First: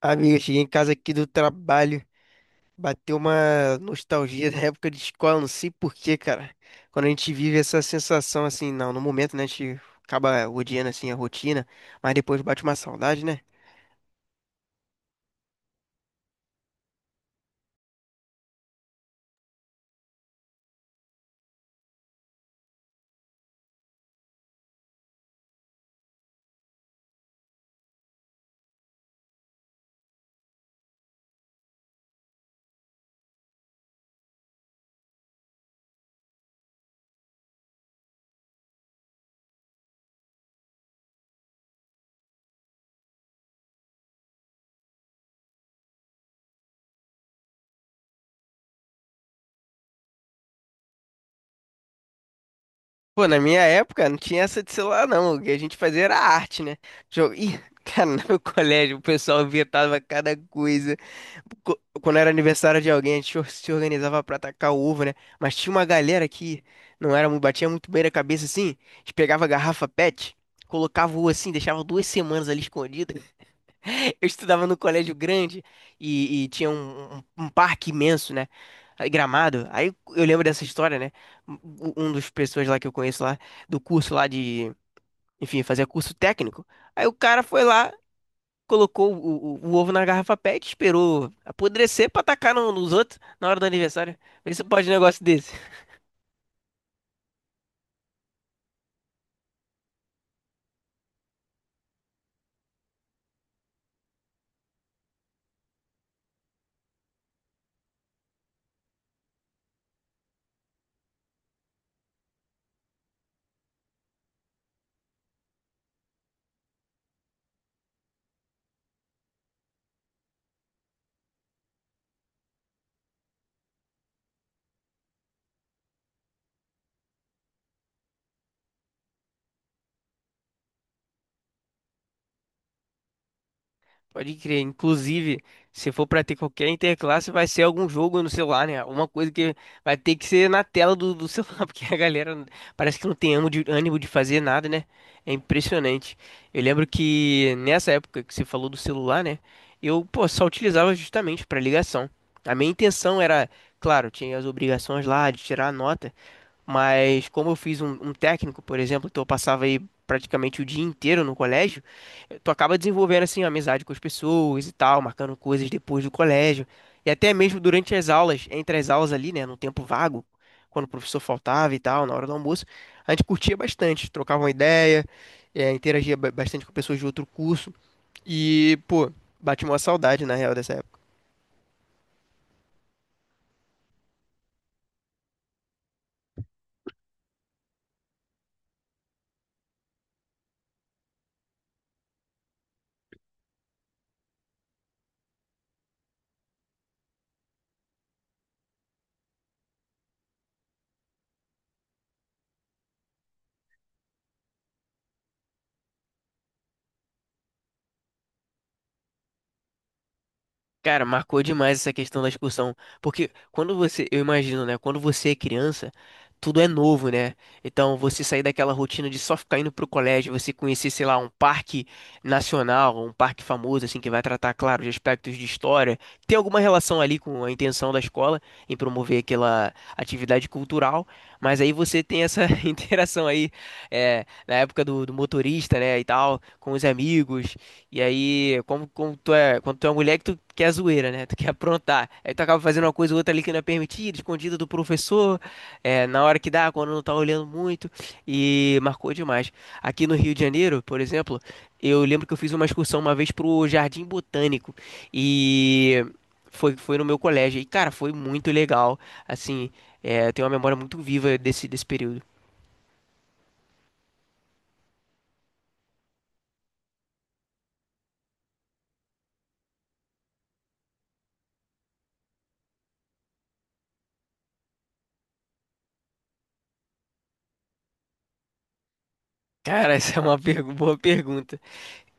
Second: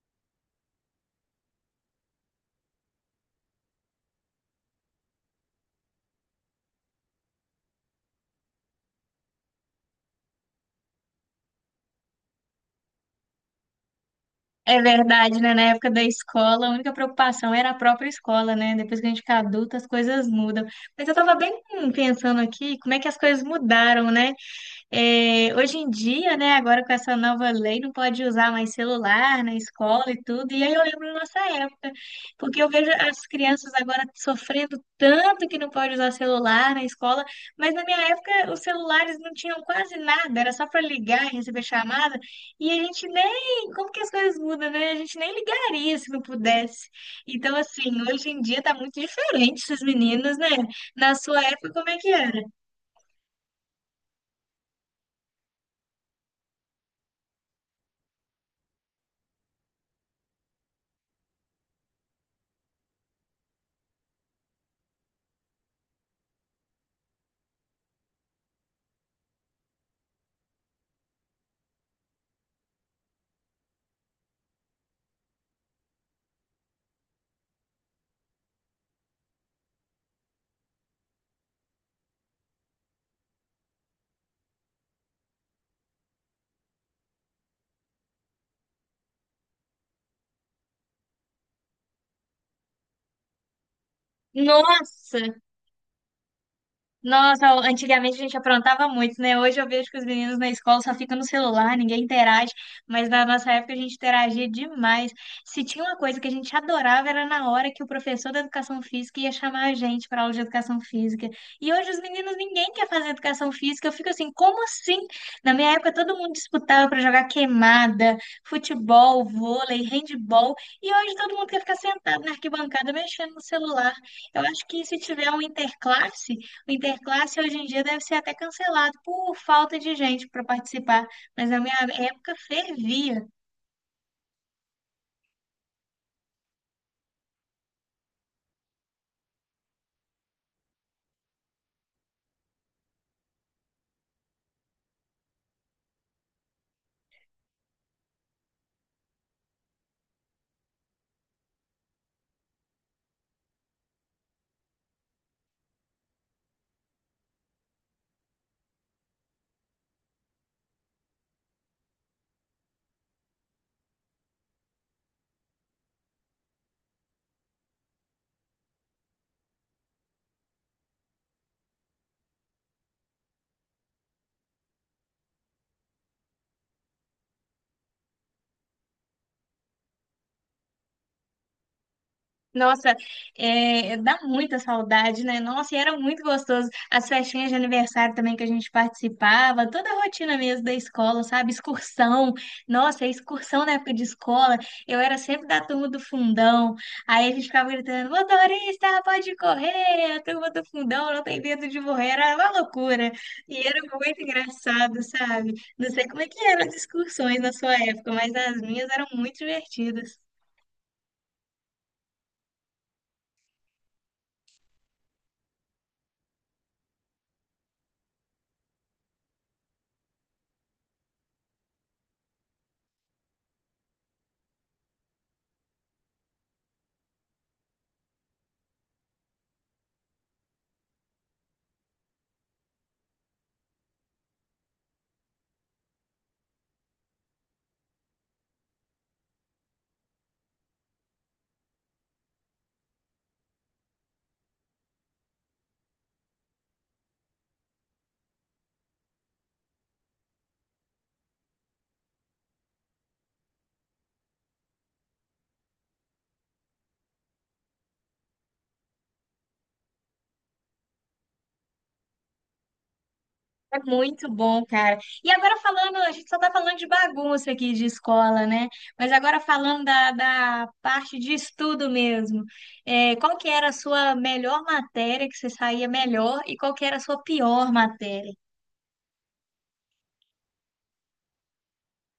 Amiga, eu cheguei em casa aqui do trabalho, bateu uma nostalgia da época de escola, não sei por quê, cara. Quando a gente vive essa sensação assim, não, no momento, né, a gente acaba odiando assim a rotina, mas depois bate uma saudade, né? É verdade, né? Na época da escola, a única preocupação era a própria escola, né? Depois que a gente fica adulta, as coisas mudam. Mas eu tava bem pensando aqui como é que as coisas mudaram, né? É, hoje em dia, né, agora com essa nova lei, não pode usar mais celular na escola e tudo. E aí eu lembro da nossa época, porque eu vejo as crianças agora sofrendo tanto que não pode usar celular na escola, mas na minha época os celulares não tinham quase nada, era só para ligar e receber chamada. E a gente nem, como que as coisas mudam, né? A gente nem ligaria se não pudesse. Então, assim, hoje em dia tá muito diferente esses meninos, né? Na sua época, como é que era? Pô, na minha época não tinha essa de celular não, o que a gente fazia era arte, né? Jogo. Ih, cara, no meu colégio o pessoal inventava cada coisa. Quando era aniversário de alguém, a gente se organizava pra atacar o ovo, né? Mas tinha uma galera que não era muito, batia muito bem na cabeça assim. A gente pegava a garrafa PET, colocava o ovo assim, deixava duas semanas ali escondido. Eu estudava no colégio grande e tinha um parque imenso, né? Aí, Gramado. Aí eu lembro dessa história, né? Um dos pessoas lá que eu conheço lá, do curso lá de, enfim, fazia curso técnico. Aí o cara foi lá colocou o ovo na garrafa PET, esperou apodrecer pra tacar nos outros na hora do aniversário. Vê se pode um Nossa! negócio desse. Nossa, antigamente a gente aprontava muito, né? Hoje eu vejo que os meninos na escola só ficam no celular, ninguém interage, mas na nossa época a gente interagia demais. Se tinha uma coisa que a gente adorava era na hora que o professor da educação física ia chamar a gente para aula de educação física. E hoje os meninos ninguém quer fazer educação física. Eu fico assim, como assim? Na minha época todo mundo disputava para jogar queimada, futebol, vôlei, handball, e hoje todo mundo quer ficar sentado na arquibancada mexendo no celular. Eu acho que se tiver um interclasse o Interclasse hoje em dia deve ser até cancelado por falta de gente para participar, mas na minha época fervia. Pode crer. Inclusive, se for pra ter qualquer interclasse, vai ser algum jogo no celular, né? Alguma coisa que vai ter que ser na tela do celular, porque a galera parece que não tem ânimo de fazer nada, né? É impressionante. Eu lembro que nessa época que você falou do celular, né? Eu, pô, só utilizava justamente pra ligação. A minha intenção era, claro, tinha as obrigações lá de tirar a nota. Mas como eu fiz um técnico, por exemplo, então eu passava aí praticamente o dia inteiro no colégio, tu acaba desenvolvendo assim amizade com as pessoas e tal, marcando coisas depois do colégio e até mesmo durante as aulas, entre as aulas ali, né, no tempo vago, quando o professor faltava e tal, na hora do almoço, a gente curtia bastante, trocava uma ideia, interagia bastante com pessoas de outro curso e pô, bate uma saudade na real dessa época. Nossa, é, dá muita saudade, né? Nossa, e era muito gostoso. As festinhas de aniversário também que a gente participava, toda a rotina mesmo da escola, sabe? Excursão. Nossa, a excursão na época de escola, eu era sempre da turma do fundão. Aí a gente ficava gritando: motorista, pode correr! A turma do fundão não tem medo de morrer. Era uma loucura. E era muito engraçado, sabe? Não sei como é que eram as excursões na sua época, mas as minhas eram muito divertidas. Cara, marcou demais essa questão da excursão, porque quando você, eu imagino, né, quando você é criança, tudo é novo, né? Então, você sair daquela rotina de só ficar indo pro colégio, você conhecer, sei lá, um parque nacional, um parque famoso, assim, que vai tratar, claro, de aspectos de história, tem alguma relação ali com a intenção da escola em promover aquela atividade cultural, mas aí você tem essa interação aí, é, na época do motorista, né, e tal, com os amigos, e aí, como tu é, quando tu é uma mulher que tu quer zoeira, né? Tu quer aprontar. Aí tu acaba fazendo uma coisa ou outra ali que não é permitida, escondida do professor, é, na hora que dá, quando não tá olhando muito. E marcou demais. Aqui no Rio de Janeiro, por exemplo, eu lembro que eu fiz uma excursão uma vez pro Jardim Botânico. E foi no meu colégio. E, cara, foi muito legal. Assim, é, eu tenho uma memória muito viva desse período. É muito bom, cara. E agora falando, a gente só tá falando de bagunça aqui de escola, né? Mas agora falando da parte de estudo mesmo. É, qual que era a sua melhor matéria que você saía melhor e qual que era a sua pior matéria? Cara, essa é uma boa pergunta.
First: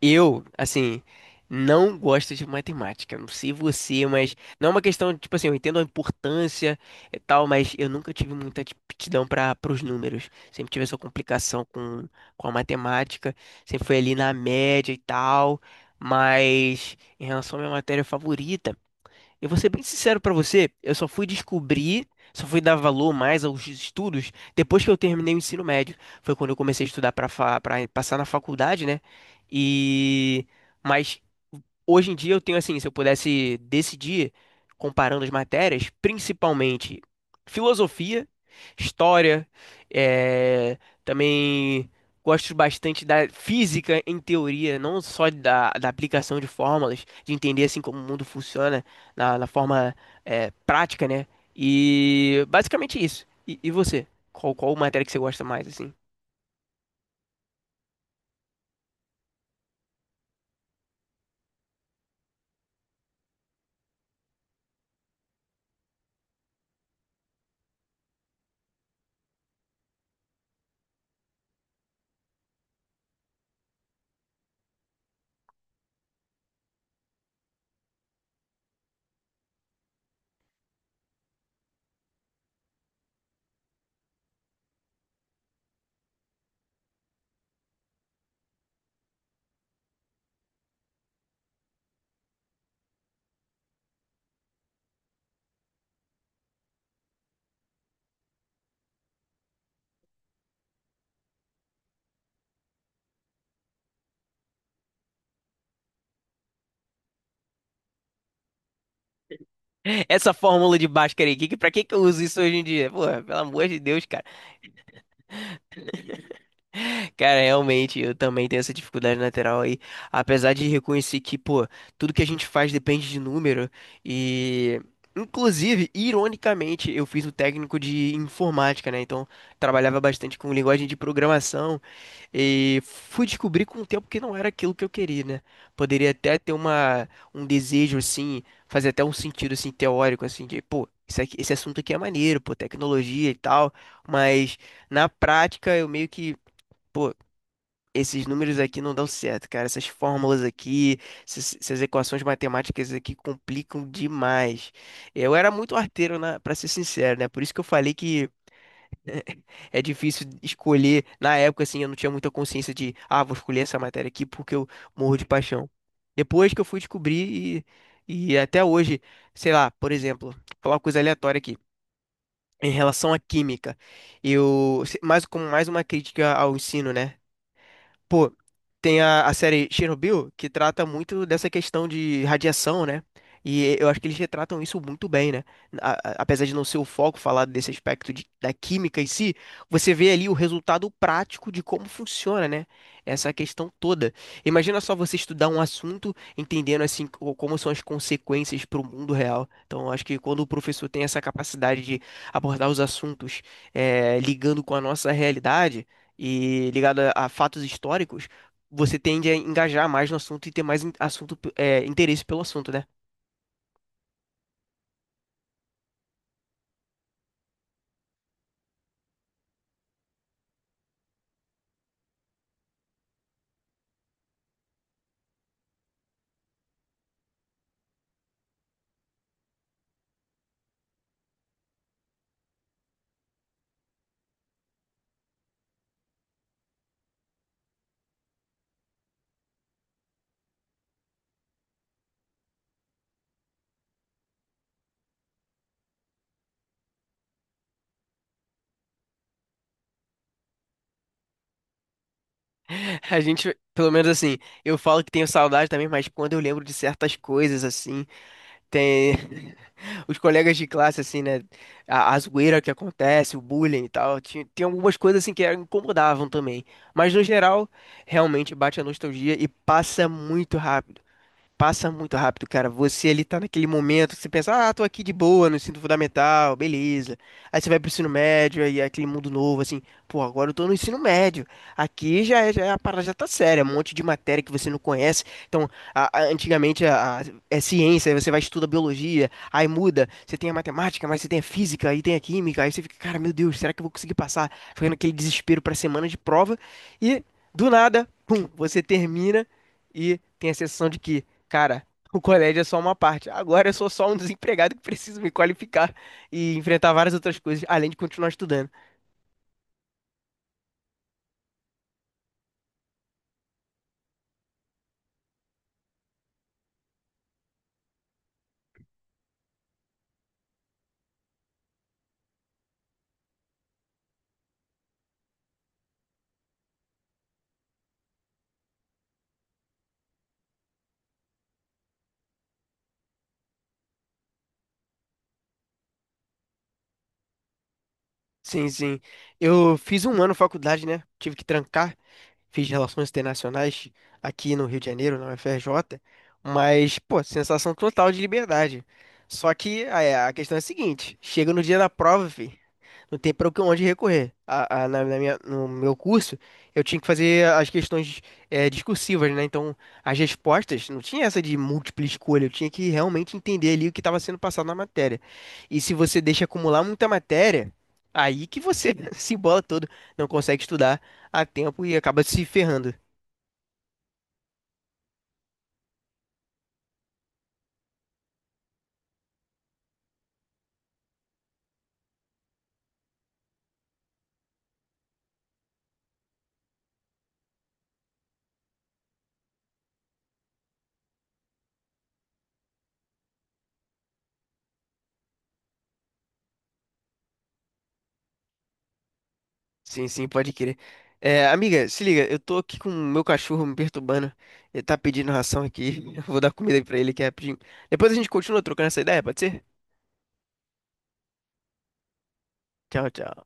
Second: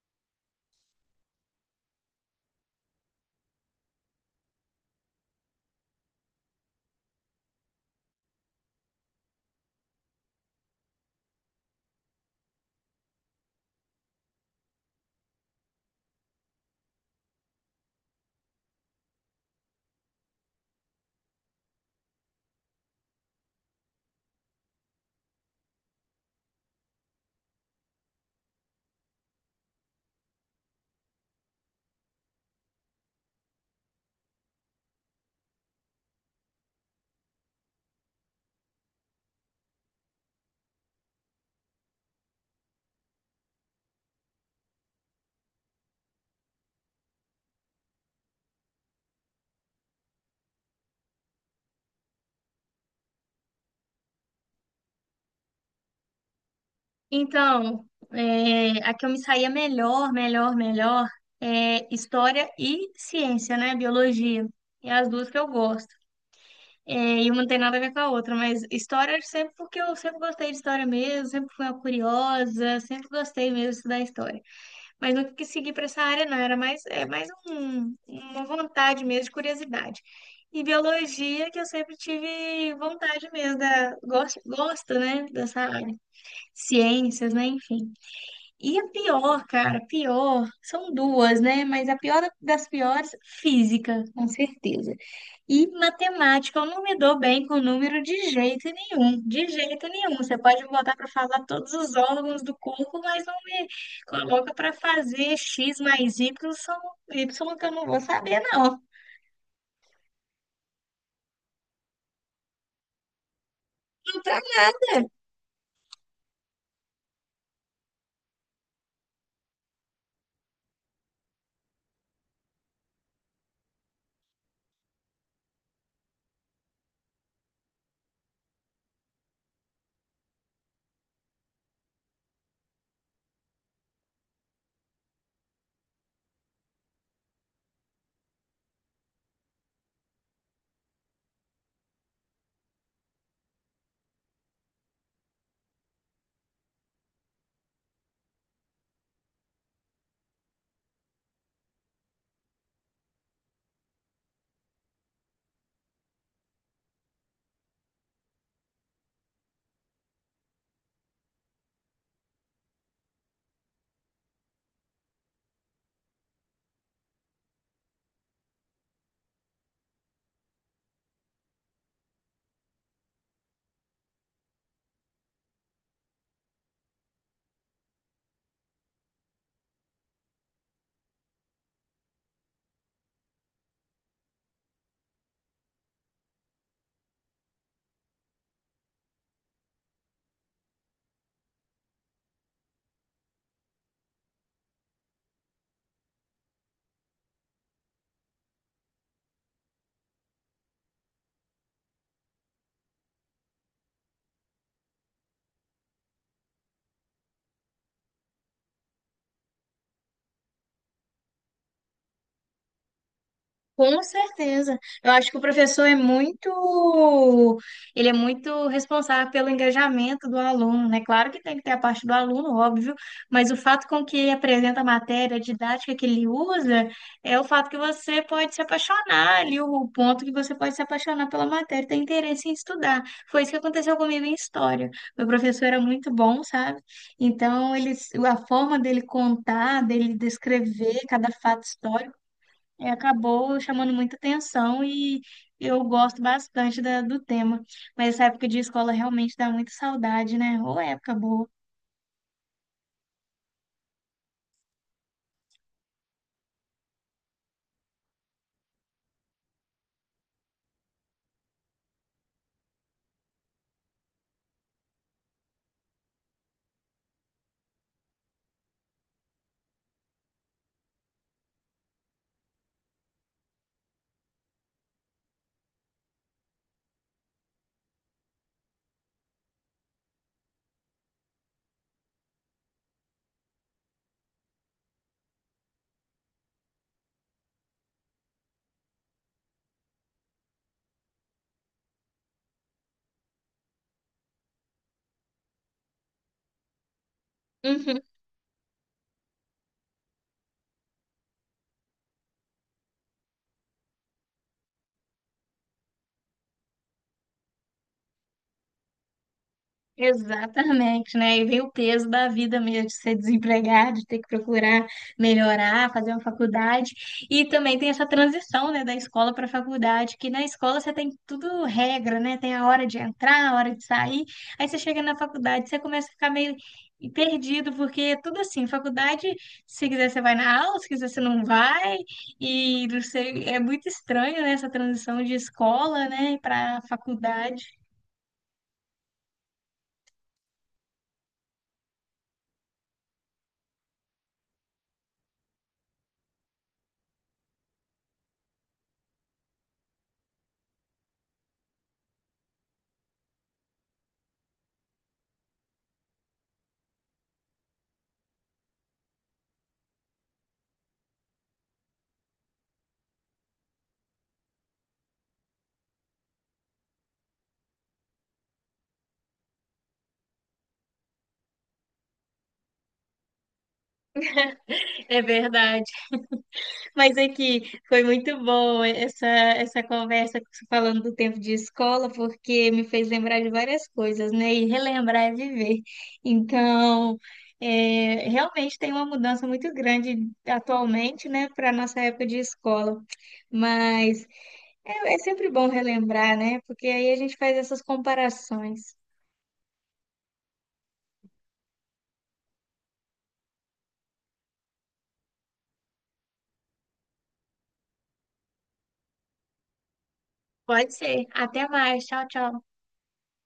Eu, assim, não gosto de matemática. Não sei você, mas não é uma questão, tipo assim, eu entendo a importância e tal, mas eu nunca tive muita aptidão para os números. Sempre tive essa complicação com a matemática, sempre foi ali na média e tal. Mas em relação à minha matéria favorita. Eu vou ser bem sincero pra você, eu só fui descobrir, só fui dar valor mais aos estudos depois que eu terminei o ensino médio. Foi quando eu comecei a estudar para passar na faculdade, né? E mas hoje em dia eu tenho assim, se eu pudesse decidir, comparando as matérias, principalmente filosofia, história, eh, também gosto bastante da física em teoria, não só da aplicação de fórmulas, de entender assim como o mundo funciona na forma prática, né? E basicamente isso. E você? Qual matéria que você gosta mais, assim? Então, é, a que eu me saía melhor, melhor, melhor é história e ciência, né? Biologia. É as duas que eu gosto. É, e uma não tem nada a ver com a outra, mas história sempre porque eu sempre gostei de história mesmo, sempre fui uma curiosa, sempre gostei mesmo de estudar história. Mas nunca quis seguir para essa área, não, era mais, é mais uma vontade mesmo, de curiosidade. E biologia, que eu sempre tive vontade mesmo, da, gosto, gosto, né, dessa área. Ciências, né, enfim. E a pior, cara, a pior, são duas, né? Mas a pior das piores, física, com certeza. E matemática, eu não me dou bem com número de jeito nenhum, de jeito nenhum. Você pode me botar para falar todos os órgãos do corpo, mas não me coloca para fazer x mais y, são y que eu não vou saber, não. Essa fórmula de Bhaskara aí, pra que que eu uso isso hoje em dia? Pô, pelo amor de Deus, Não cara. tá. Cara, realmente, eu também tenho essa dificuldade lateral aí. Apesar de reconhecer que, pô, tudo que a gente faz depende de número. E, inclusive, ironicamente, eu fiz o técnico de informática, né? Então, trabalhava bastante com linguagem de programação. E fui descobrir com o tempo que não era aquilo que eu queria, né? Poderia até ter um desejo, assim, fazer até um sentido, assim, teórico, assim, de, pô. Isso aqui, esse assunto aqui é maneiro, pô, tecnologia e tal, mas na prática eu meio que. Pô, esses números aqui não dão certo, cara. Essas fórmulas aqui, essas equações matemáticas aqui complicam demais. Eu era muito arteiro, para ser sincero, né? Por isso que eu falei que é difícil escolher. Na época, assim, eu não tinha muita consciência de, ah, vou escolher essa matéria aqui porque eu morro de paixão. Depois que eu fui descobrir e até hoje, sei lá, por exemplo, vou falar uma coisa aleatória aqui. Em relação à química, eu, mais como mais uma crítica ao ensino, né? Pô, tem a série Chernobyl, que trata muito dessa questão de radiação, né? E eu acho que eles retratam isso muito bem, né? Apesar de não ser o foco falar desse aspecto da química em si, você vê ali o resultado prático de como funciona, né? Essa questão toda. Imagina só você estudar um assunto entendendo assim como são as consequências para o mundo real. Então, eu acho que quando o professor tem essa capacidade de abordar os assuntos ligando com a nossa realidade e ligado a fatos históricos você tende a engajar mais no assunto e ter mais assunto, é, interesse pelo assunto, né? Com certeza. Eu acho que o professor é muito, ele é muito responsável pelo engajamento do aluno, né? Claro que tem que ter a parte do aluno, óbvio, mas o fato com que ele apresenta a matéria, a didática que ele usa, é o fato que você pode se apaixonar ali, o ponto que você pode se apaixonar pela matéria, ter interesse em estudar. Foi isso que aconteceu comigo em história. Meu professor era muito bom, sabe? Então, ele, a forma dele contar, dele descrever cada fato histórico é, acabou chamando muita atenção e eu gosto bastante do tema. Mas essa época de escola realmente dá muita saudade, né? Ou época boa. A gente, pelo menos assim, eu falo que tenho saudade também, mas quando eu lembro de certas coisas, assim, tem os colegas de classe, assim, né? A zoeira que acontece, o bullying e tal, tem algumas coisas, assim, que incomodavam também. Mas no geral, realmente bate a nostalgia e passa muito rápido. Passa muito rápido, cara. Você ali tá naquele momento, você pensa, ah, tô aqui de boa no ensino fundamental, beleza. Aí você vai pro ensino médio, aí é aquele mundo novo, assim, pô, agora eu tô no ensino médio. Aqui já, a parada já tá séria, é um monte de matéria que você não conhece. Então, antigamente é ciência, aí você vai estudar biologia, aí muda, você tem a matemática, mas você tem a física, aí tem a química, aí você fica, cara, meu Deus, será que eu vou conseguir passar? Fica naquele desespero pra semana de prova, e do Uhum. nada, pum, você termina e tem a sensação de que. Cara, o colégio é só uma parte. Agora eu sou só um desempregado que preciso me qualificar e enfrentar várias outras coisas, além de continuar estudando. Exatamente, né? E vem o peso da vida mesmo, de ser desempregado, de ter que procurar melhorar, fazer uma faculdade. E também tem essa transição, né, da escola para a faculdade, que na escola você tem tudo regra, né? Tem a hora de entrar, a hora de sair. Aí você chega na faculdade, você começa a ficar meio perdido, porque é tudo assim, faculdade, se quiser você vai na aula, se quiser você não vai. E não sei, é muito estranho, né, essa transição de escola, né, para faculdade. Sim, sim. Eu fiz um ano de faculdade, né? Tive que trancar. Fiz Relações Internacionais aqui no Rio de Janeiro, na UFRJ. Mas, pô, sensação total de liberdade. Só que é, a questão é a seguinte: chega no dia da prova, fi. Não tem para onde recorrer. No meu curso, eu tinha que fazer as questões discursivas, né? Então, as respostas, não tinha essa de múltipla escolha, eu tinha que realmente entender ali o que estava sendo passado na matéria. E se você deixa acumular muita matéria, aí que você se embola todo, não consegue estudar a tempo e acaba se ferrando. É verdade. Mas aqui foi muito bom essa conversa falando do tempo de escola, porque me fez lembrar de várias coisas, né? E relembrar é viver. Então, é, realmente tem uma mudança muito grande atualmente, né, para a nossa época de escola. Mas é, é sempre bom relembrar, né? Porque aí a gente faz essas comparações. Sim, sim, pode crer. Amiga, se liga, eu tô aqui com o meu cachorro me perturbando. Ele tá pedindo ração aqui. Eu vou dar comida aí pra ele aqui rapidinho. Depois a gente continua trocando essa ideia, pode ser? Pode ser. Até mais. Tchau, tchau. Tchau, tchau.